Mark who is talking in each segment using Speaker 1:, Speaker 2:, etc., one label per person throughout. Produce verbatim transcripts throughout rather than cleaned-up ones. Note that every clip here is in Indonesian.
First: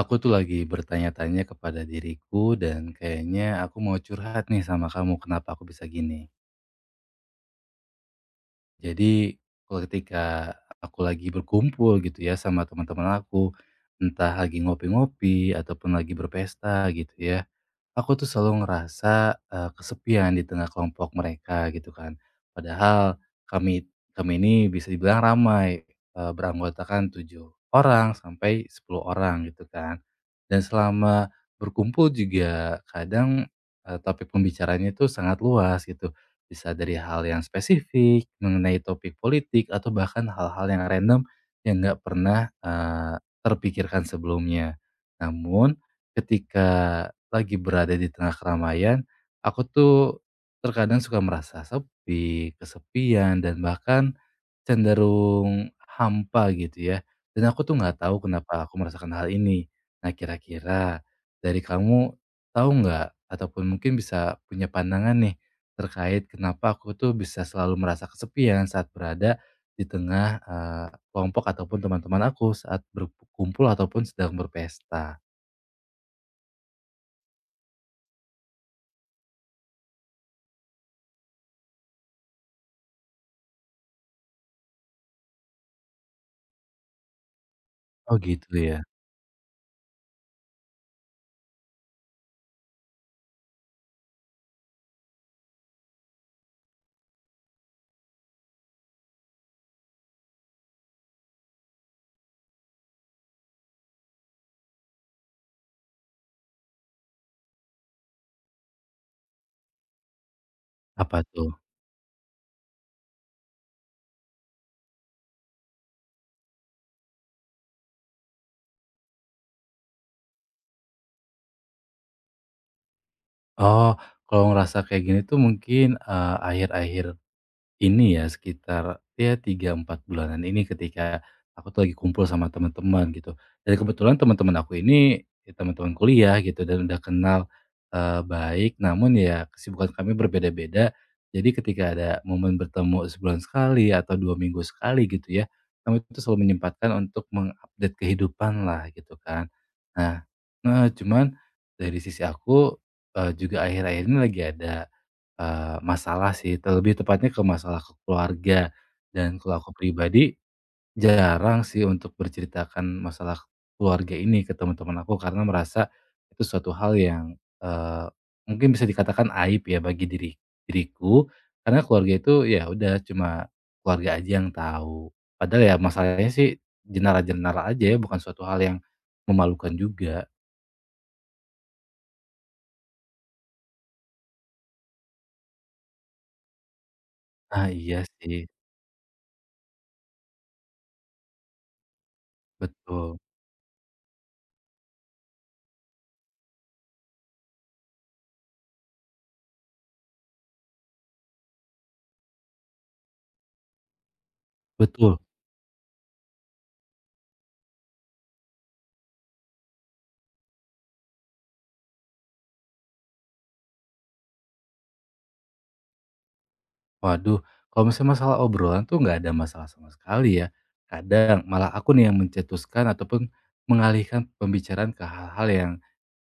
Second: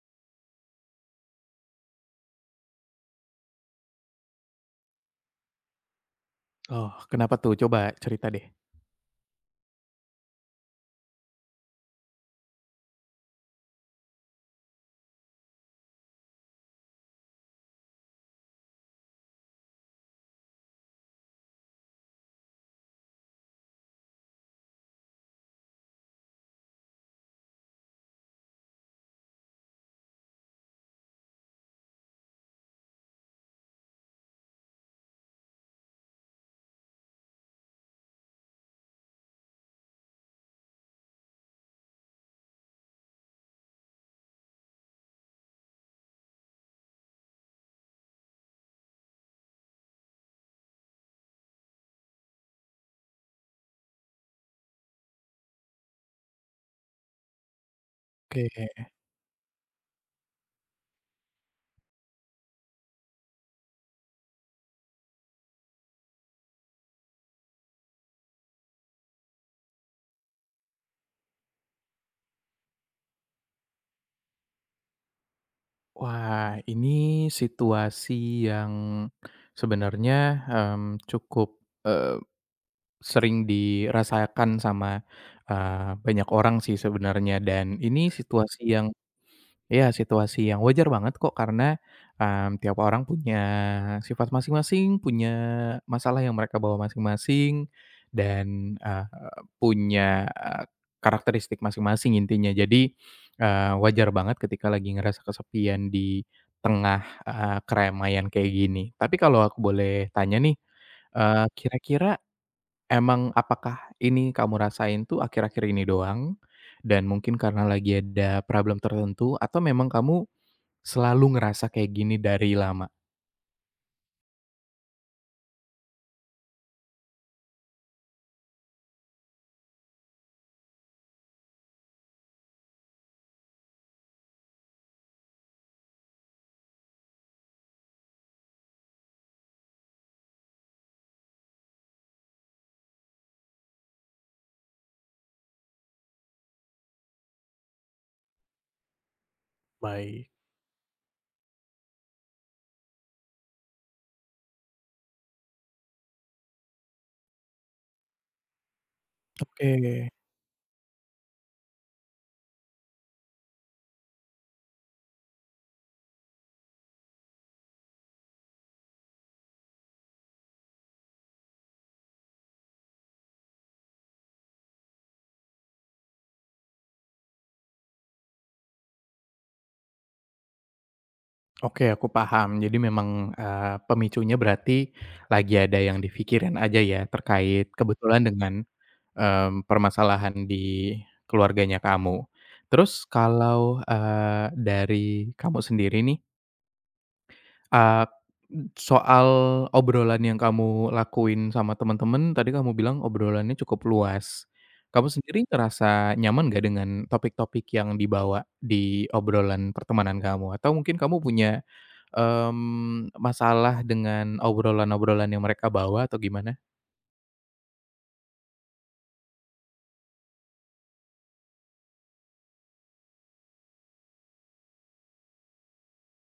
Speaker 1: Aku tuh lagi bertanya-tanya kepada diriku dan kayaknya aku mau curhat nih sama kamu kenapa aku bisa gini.
Speaker 2: Oh, kenapa tuh? Coba cerita deh.
Speaker 1: Jadi kalau ketika aku lagi berkumpul gitu ya sama teman-teman aku, entah lagi ngopi-ngopi ataupun lagi berpesta gitu ya. Aku tuh selalu ngerasa, eee, kesepian di tengah kelompok mereka gitu kan. Padahal kami kami ini bisa dibilang ramai, eee, beranggotakan tujuh orang sampai sepuluh orang gitu kan. Dan selama berkumpul juga kadang, eee, topik pembicaraannya itu sangat luas gitu. Bisa dari hal yang spesifik mengenai topik politik atau bahkan hal-hal yang random yang nggak pernah, eee, terpikirkan sebelumnya. Namun ketika lagi berada di tengah keramaian, aku tuh terkadang suka merasa sepi, kesepian, dan bahkan cenderung hampa gitu ya. Dan aku tuh nggak tahu
Speaker 2: Oke,
Speaker 1: kenapa aku merasakan hal ini. Nah kira-kira dari kamu tahu nggak ataupun mungkin bisa punya pandangan nih terkait kenapa aku tuh bisa selalu merasa kesepian saat berada di tengah eee, kelompok ataupun teman-teman aku saat berkumpul ataupun sedang berpesta.
Speaker 2: wah ini situasi yang sebenarnya, mmm, cukup, eee, sering dirasakan sama, eee, banyak orang sih sebenarnya dan ini
Speaker 1: Oh gitu
Speaker 2: situasi
Speaker 1: ya?
Speaker 2: yang iya, situasi yang wajar banget kok karena, mmm, tiap orang punya sifat masing-masing, punya masalah yang mereka bawa masing-masing, dan, eee, punya, eee, karakteristik masing-masing intinya. Jadi, eee, wajar banget ketika lagi ngerasa kesepian di tengah, eee, keramaian kayak gini. Tapi kalau aku boleh tanya nih,
Speaker 1: Apa
Speaker 2: eee,
Speaker 1: tuh?
Speaker 2: kira-kira emang apakah ini kamu rasain tuh akhir-akhir ini doang, dan mungkin karena lagi ada problem tertentu, atau memang kamu selalu ngerasa kayak gini dari lama?
Speaker 1: Oh, kalau ngerasa kayak gini tuh mungkin, eee, akhir-akhir ini ya sekitar ya tiga empat bulanan ini ketika aku tuh lagi kumpul sama teman-teman gitu. Dan kebetulan teman-teman aku ini ya teman-teman kuliah gitu dan udah kenal, eee, baik namun ya kesibukan kami berbeda-beda. Jadi ketika ada momen bertemu sebulan sekali atau dua minggu sekali gitu ya, kami itu selalu menyempatkan untuk mengupdate kehidupan lah gitu kan. Nah
Speaker 2: Baik.
Speaker 1: heeh, cuman dari sisi aku, eee, juga akhir-akhir ini lagi ada Eee, masalah sih, terlebih tepatnya ke masalah ke keluarga. Dan kalau
Speaker 2: Oke,
Speaker 1: aku pribadi, jarang sih untuk berceritakan masalah keluarga ini ke teman-teman aku karena merasa itu suatu hal yang, eee, mungkin bisa dikatakan aib ya bagi diri diriku, karena keluarga itu ya udah cuma keluarga aja yang tahu. Padahal ya masalahnya sih jenara-jenara aja ya, bukan suatu hal yang memalukan juga.
Speaker 2: oke aku paham. Jadi memang, eee, pemicunya berarti lagi ada yang dipikirin aja ya
Speaker 1: Ah,
Speaker 2: terkait
Speaker 1: iya
Speaker 2: kebetulan
Speaker 1: sih,
Speaker 2: dengan, mmm, permasalahan di keluarganya kamu. Terus
Speaker 1: betul,
Speaker 2: kalau, eee, dari kamu sendiri nih, Eee, soal obrolan yang kamu lakuin sama teman-teman tadi kamu bilang obrolannya cukup luas. Kamu
Speaker 1: betul.
Speaker 2: sendiri ngerasa nyaman nggak dengan topik-topik yang dibawa di obrolan pertemanan kamu? Atau mungkin kamu punya, mmm, masalah dengan obrolan-obrolan yang mereka bawa atau gimana?
Speaker 1: Waduh, kalau misalnya masalah obrolan tuh nggak ada masalah sama sekali ya. Kadang malah aku nih yang mencetuskan ataupun mengalihkan pembicaraan ke hal-hal yang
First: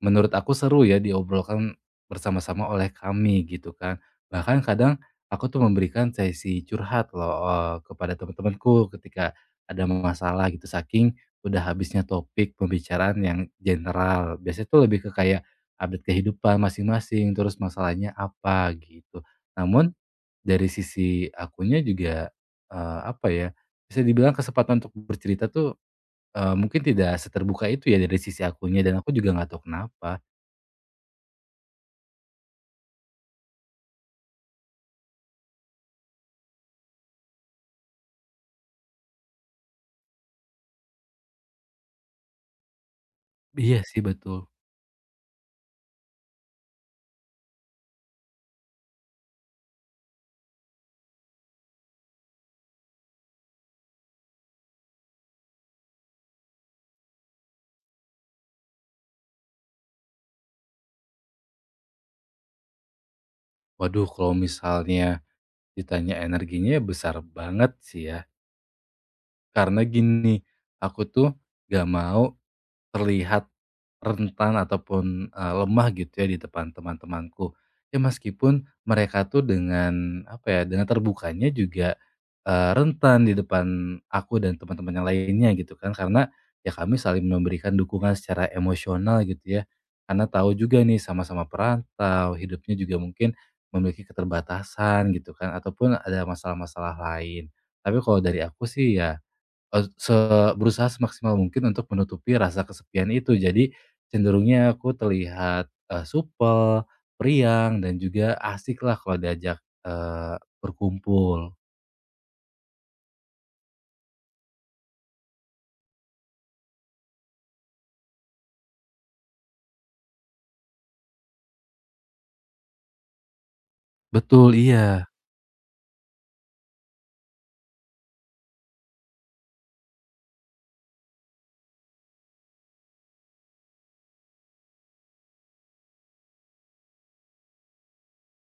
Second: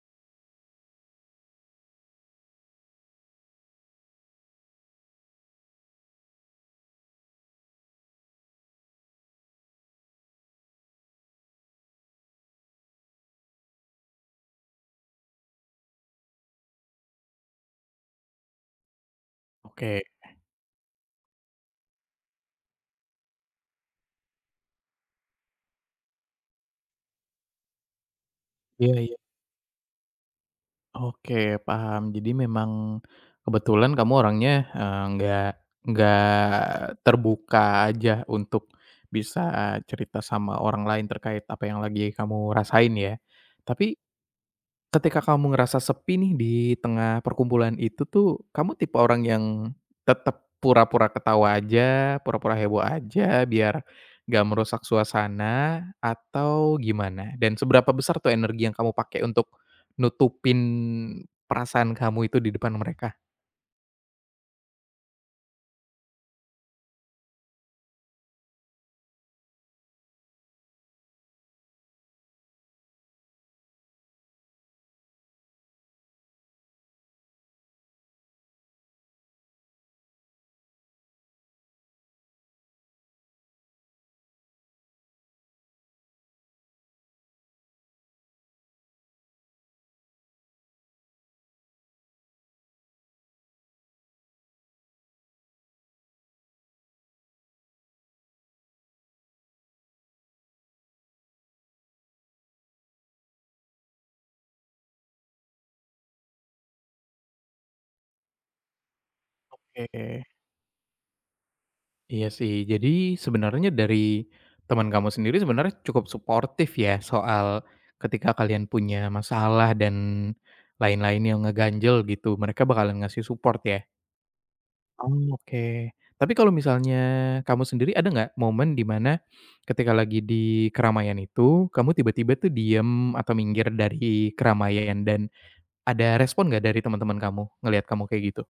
Speaker 1: menurut aku seru ya diobrolkan bersama-sama oleh kami gitu kan. Bahkan kadang aku tuh memberikan sesi curhat loh eh, kepada teman-temanku ketika ada masalah gitu saking udah habisnya topik pembicaraan yang general. Biasanya tuh lebih ke kayak update kehidupan masing-masing terus masalahnya apa gitu. Namun
Speaker 2: Oke,
Speaker 1: dari sisi akunya juga, eee, apa ya, bisa dibilang kesempatan untuk bercerita tuh, eee, mungkin tidak seterbuka itu ya dari sisi akunya
Speaker 2: iya
Speaker 1: dan aku
Speaker 2: iya.
Speaker 1: juga nggak tahu kenapa.
Speaker 2: Oke, paham. Jadi memang kebetulan kamu orangnya, eee, nggak nggak terbuka aja untuk bisa cerita sama orang lain terkait apa yang lagi kamu rasain ya.
Speaker 1: Iya
Speaker 2: Tapi,
Speaker 1: sih betul.
Speaker 2: ketika kamu ngerasa sepi nih di tengah perkumpulan itu tuh, kamu tipe orang yang tetap pura-pura ketawa aja, pura-pura heboh aja biar nggak merusak suasana atau gimana? Dan seberapa besar tuh energi yang kamu pakai untuk nutupin perasaan kamu itu di depan mereka?
Speaker 1: Waduh kalau misalnya ditanya energinya besar banget sih ya. Karena gini, aku tuh gak mau terlihat rentan ataupun, eee, lemah gitu ya di depan teman-temanku. Ya meskipun mereka tuh dengan apa ya, dengan terbukanya juga, eee, rentan di depan aku dan teman-teman yang lainnya gitu kan, karena ya kami saling memberikan dukungan secara emosional gitu ya. Karena tahu juga nih sama-sama perantau, hidupnya juga mungkin memiliki keterbatasan gitu kan, ataupun ada masalah-masalah lain. Tapi kalau dari aku sih ya Eee, se berusaha semaksimal mungkin untuk menutupi rasa kesepian itu. Jadi, cenderungnya aku terlihat, eee, supel, periang, dan juga asik lah kalau diajak,
Speaker 2: Oke.
Speaker 1: eee, berkumpul.
Speaker 2: Iya sih, jadi sebenarnya dari teman kamu sendiri sebenarnya cukup suportif ya soal ketika kalian punya masalah dan lain-lain yang ngeganjel gitu, mereka bakalan ngasih support ya?
Speaker 1: Betul, iya.
Speaker 2: Oh, oke. Tapi kalau misalnya kamu sendiri ada nggak momen di mana ketika lagi di keramaian itu, kamu tiba-tiba tuh diem atau minggir dari keramaian dan ada respon nggak dari teman-teman kamu ngelihat kamu kayak gitu?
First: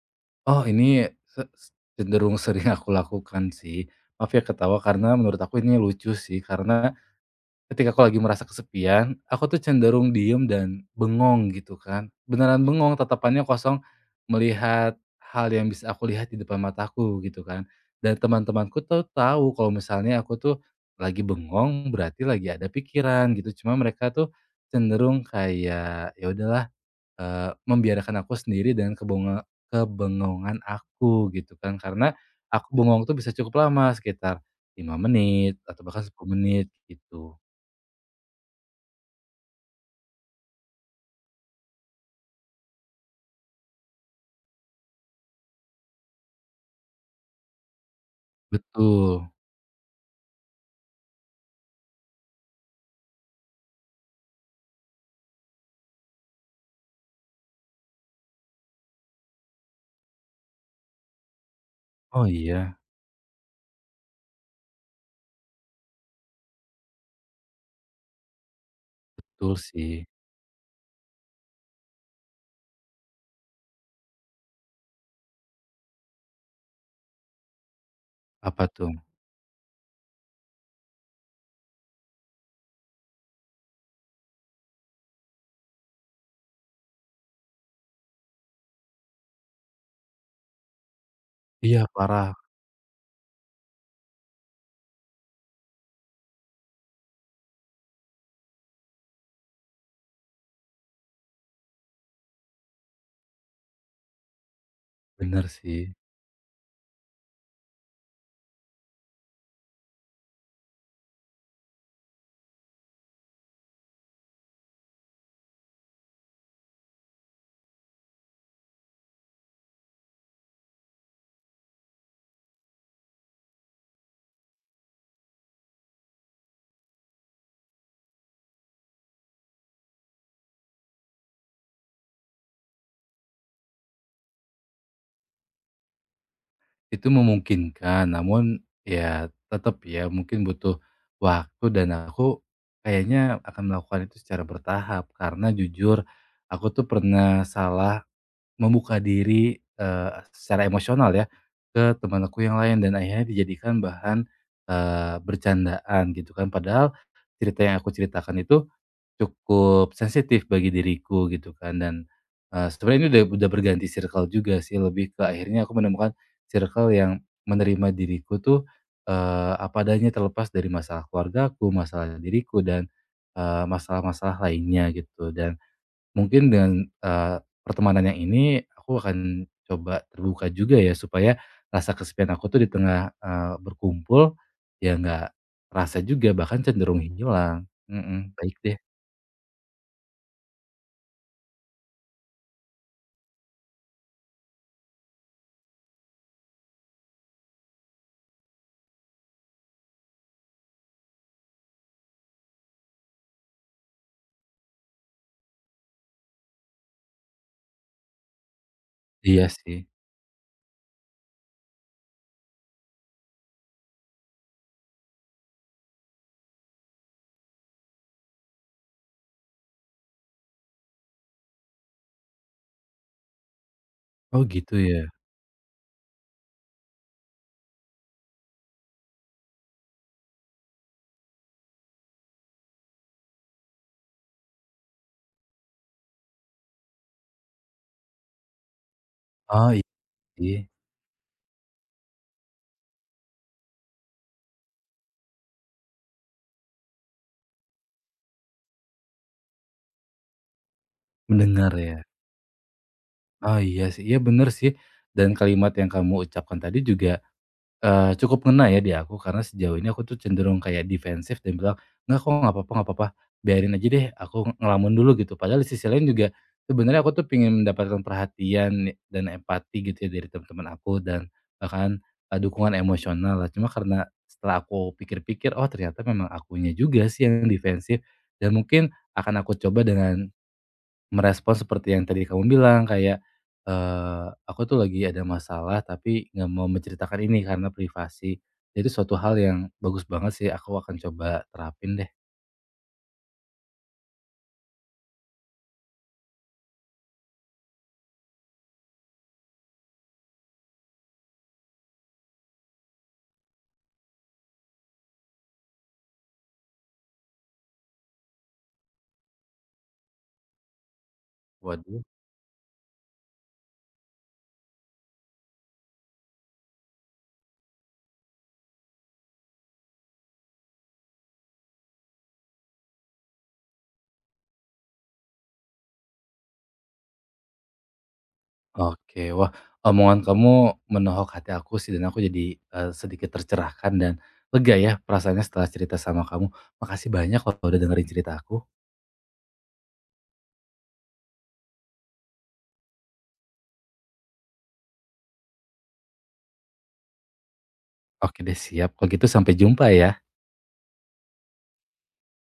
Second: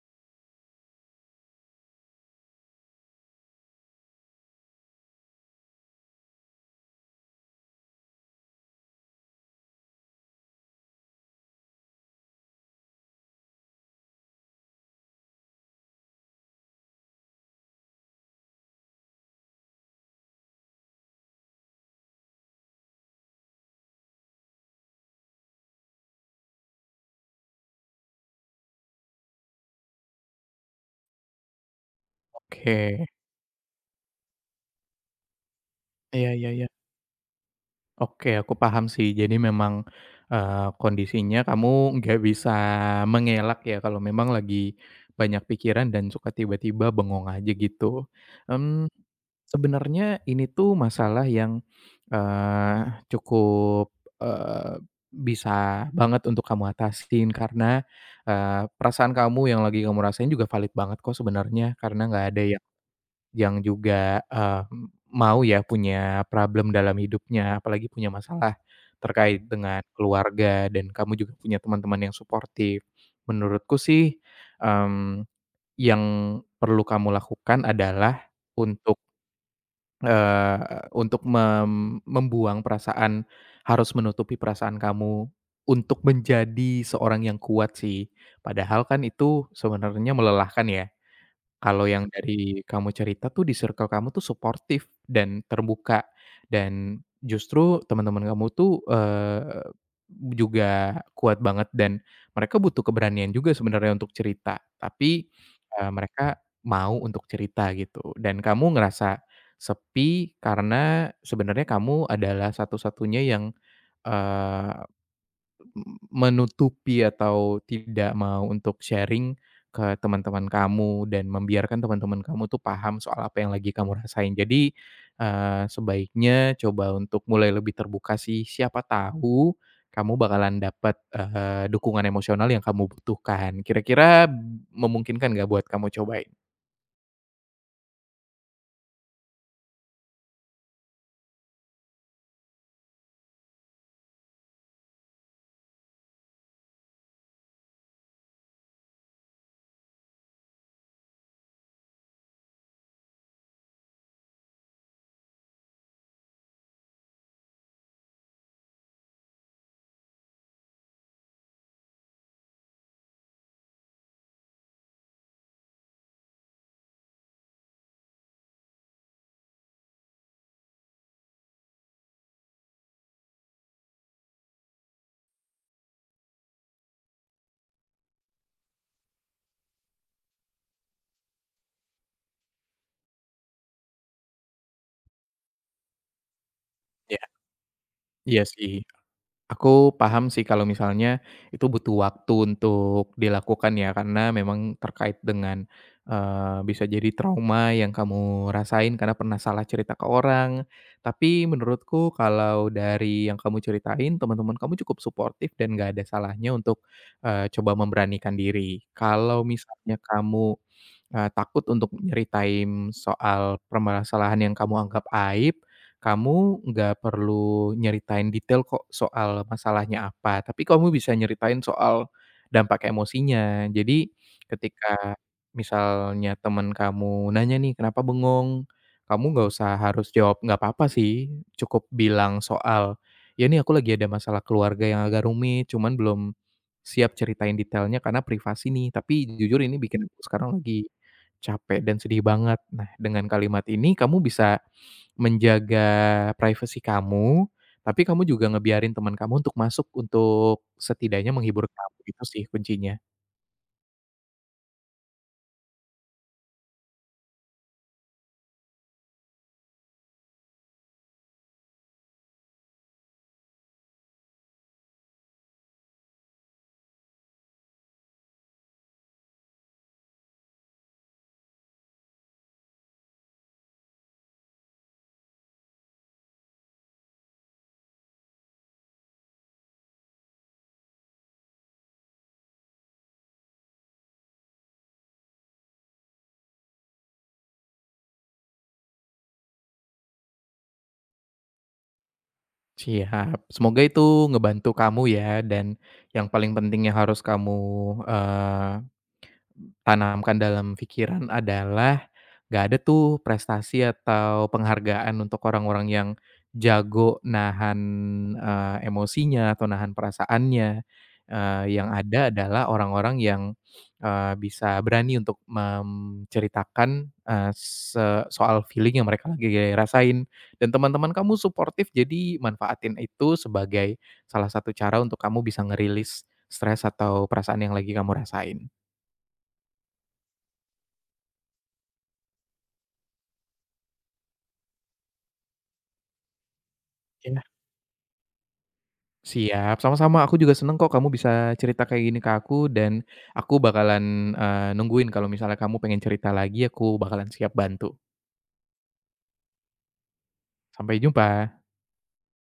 Speaker 1: Oh, ini se s cenderung sering aku lakukan sih. Maaf ya ketawa karena menurut aku ini lucu sih, karena ketika aku lagi merasa kesepian, aku tuh cenderung diem dan bengong gitu kan. Beneran bengong, tatapannya kosong melihat hal yang bisa aku lihat di depan mataku gitu kan. Dan teman-temanku tuh tahu kalau misalnya aku tuh lagi bengong berarti lagi ada pikiran gitu. Cuma mereka tuh cenderung kayak ya udahlah eh, membiarkan aku sendiri dengan kebonga- kebengongan aku gitu kan. Karena aku
Speaker 2: Oke,
Speaker 1: bengong tuh bisa cukup lama sekitar lima menit atau bahkan
Speaker 2: iya
Speaker 1: sepuluh
Speaker 2: iya iya.
Speaker 1: menit gitu.
Speaker 2: Oke, aku paham sih. Jadi memang, eee, kondisinya kamu nggak bisa mengelak ya kalau memang lagi banyak pikiran dan suka tiba-tiba bengong aja gitu. Mmm,
Speaker 1: Betul.
Speaker 2: sebenarnya ini tuh masalah yang, eee, cukup, eee, bisa banget untuk kamu atasin karena, eee, perasaan kamu yang lagi kamu rasain juga valid banget kok sebenarnya, karena nggak
Speaker 1: Oh
Speaker 2: ada yang
Speaker 1: iya,
Speaker 2: yang juga, eee, mau ya punya problem dalam hidupnya, apalagi punya masalah terkait
Speaker 1: betul
Speaker 2: dengan
Speaker 1: sih.
Speaker 2: keluarga dan kamu juga punya teman-teman yang suportif. Menurutku sih, mmm, yang perlu kamu lakukan adalah
Speaker 1: Apa tuh?
Speaker 2: untuk, eee, untuk mem membuang perasaan harus menutupi perasaan kamu untuk menjadi seorang yang kuat sih. Padahal kan itu sebenarnya melelahkan ya.
Speaker 1: Iya
Speaker 2: Kalau yang
Speaker 1: parah,
Speaker 2: dari kamu cerita tuh di circle kamu tuh suportif dan terbuka, dan justru teman-teman kamu tuh, eee, juga kuat banget dan mereka butuh keberanian juga sebenarnya untuk cerita, tapi,
Speaker 1: bener
Speaker 2: eee,
Speaker 1: sih.
Speaker 2: mereka mau untuk cerita gitu dan kamu ngerasa sepi karena sebenarnya kamu adalah satu-satunya yang menutupi atau tidak mau untuk sharing ke teman-teman kamu dan membiarkan teman-teman kamu tuh paham soal apa yang lagi kamu rasain. Jadi, eee, sebaiknya coba untuk mulai lebih terbuka sih, siapa tahu kamu bakalan dapat, eee, dukungan emosional yang kamu butuhkan. Kira-kira memungkinkan nggak buat kamu cobain?
Speaker 1: Itu memungkinkan, namun ya tetap ya mungkin butuh waktu dan aku kayaknya akan melakukan itu secara bertahap. Karena jujur aku tuh pernah salah membuka diri, eee, secara emosional ya, ke teman aku yang lain dan akhirnya dijadikan bahan, eee, bercandaan gitu kan. Padahal cerita yang aku ceritakan itu cukup sensitif bagi diriku gitu kan dan, eee, sebenarnya ini udah udah berganti circle juga sih lebih ke akhirnya aku menemukan circle yang menerima diriku tuh, eee, apa adanya terlepas dari masalah keluargaku, masalah diriku dan, eee, masalah-masalah lainnya gitu dan mungkin dengan, eee, pertemanan yang ini aku akan coba terbuka juga ya supaya rasa kesepian aku tuh di tengah, eee, berkumpul, ya nggak terasa juga bahkan cenderung
Speaker 2: Ya,
Speaker 1: hilang, mhm,
Speaker 2: iya
Speaker 1: baik
Speaker 2: sih.
Speaker 1: deh.
Speaker 2: Aku paham sih kalau misalnya itu butuh waktu untuk dilakukan ya, karena memang terkait dengan, eee, bisa jadi trauma yang kamu rasain karena pernah salah cerita ke orang. Tapi menurutku kalau dari yang kamu ceritain, teman-teman kamu cukup suportif dan nggak ada salahnya untuk, eee, coba memberanikan diri. Kalau
Speaker 1: Iya sih.
Speaker 2: misalnya kamu eee, takut untuk nyeritain soal permasalahan yang kamu anggap aib, kamu nggak perlu nyeritain detail kok soal masalahnya apa, tapi kamu bisa nyeritain soal dampak emosinya. Jadi
Speaker 1: Oh gitu ya?
Speaker 2: ketika misalnya teman kamu nanya nih, "Kenapa bengong?" Kamu nggak usah harus jawab, "Nggak apa-apa sih," cukup bilang soal, "Ya ini aku lagi ada masalah keluarga yang agak rumit, cuman belum siap ceritain detailnya karena privasi nih, tapi jujur
Speaker 1: Oh
Speaker 2: ini
Speaker 1: iya
Speaker 2: bikin aku sekarang
Speaker 1: sih,
Speaker 2: lagi capek dan sedih banget." Nah, dengan kalimat ini kamu bisa menjaga privasi kamu, tapi kamu juga ngebiarin teman kamu untuk masuk untuk setidaknya menghibur
Speaker 1: mendengar
Speaker 2: kamu,
Speaker 1: ya?
Speaker 2: itu sih kuncinya.
Speaker 1: Oh iya sih, iya bener sih, dan kalimat yang kamu ucapkan tadi juga, Eee, cukup ngena ya di aku karena sejauh ini aku tuh cenderung kayak defensif dan bilang, "Nggak kok, nggak apa-apa nggak apa-apa, biarin aja deh aku ngelamun dulu," gitu. Padahal di sisi lain juga sebenarnya aku tuh pengen mendapatkan perhatian dan empati gitu ya dari teman-teman aku dan bahkan, eee, dukungan emosional lah. Cuma karena setelah aku pikir-pikir, oh ternyata memang akunya juga sih yang defensif dan mungkin akan aku coba dengan merespon seperti yang tadi kamu bilang kayak, eee, "Aku tuh lagi ada masalah tapi nggak mau menceritakan ini karena privasi." Itu suatu hal yang bagus banget sih, aku akan coba terapin deh.
Speaker 2: Siap, semoga itu ngebantu kamu ya dan yang paling penting yang harus kamu, eee tanamkan dalam pikiran adalah, nggak ada tuh prestasi atau penghargaan untuk orang-orang yang jago nahan, eee, emosinya atau nahan perasaannya, eee, yang
Speaker 1: Waduh.
Speaker 2: ada adalah orang-orang yang, eee, bisa berani untuk menceritakan, eee, se soal feeling yang mereka lagi rasain, dan teman-teman kamu suportif jadi manfaatin itu sebagai salah satu cara untuk kamu bisa ngerilis stres atau perasaan yang lagi kamu rasain.
Speaker 1: Oke, wah omongan kamu menohok hati aku sih dan aku jadi, eee, sedikit tercerahkan dan lega ya perasaannya setelah cerita sama kamu. Makasih banyak
Speaker 2: Iya.
Speaker 1: kalau udah dengerin cerita aku.
Speaker 2: Siap, sama-sama aku juga seneng kok kamu bisa cerita kayak gini ke aku dan aku bakalan, eee, nungguin kalau misalnya kamu pengen cerita lagi, aku bakalan siap bantu.
Speaker 1: Oke deh siap, kalau gitu sampai jumpa ya.
Speaker 2: Sampai jumpa.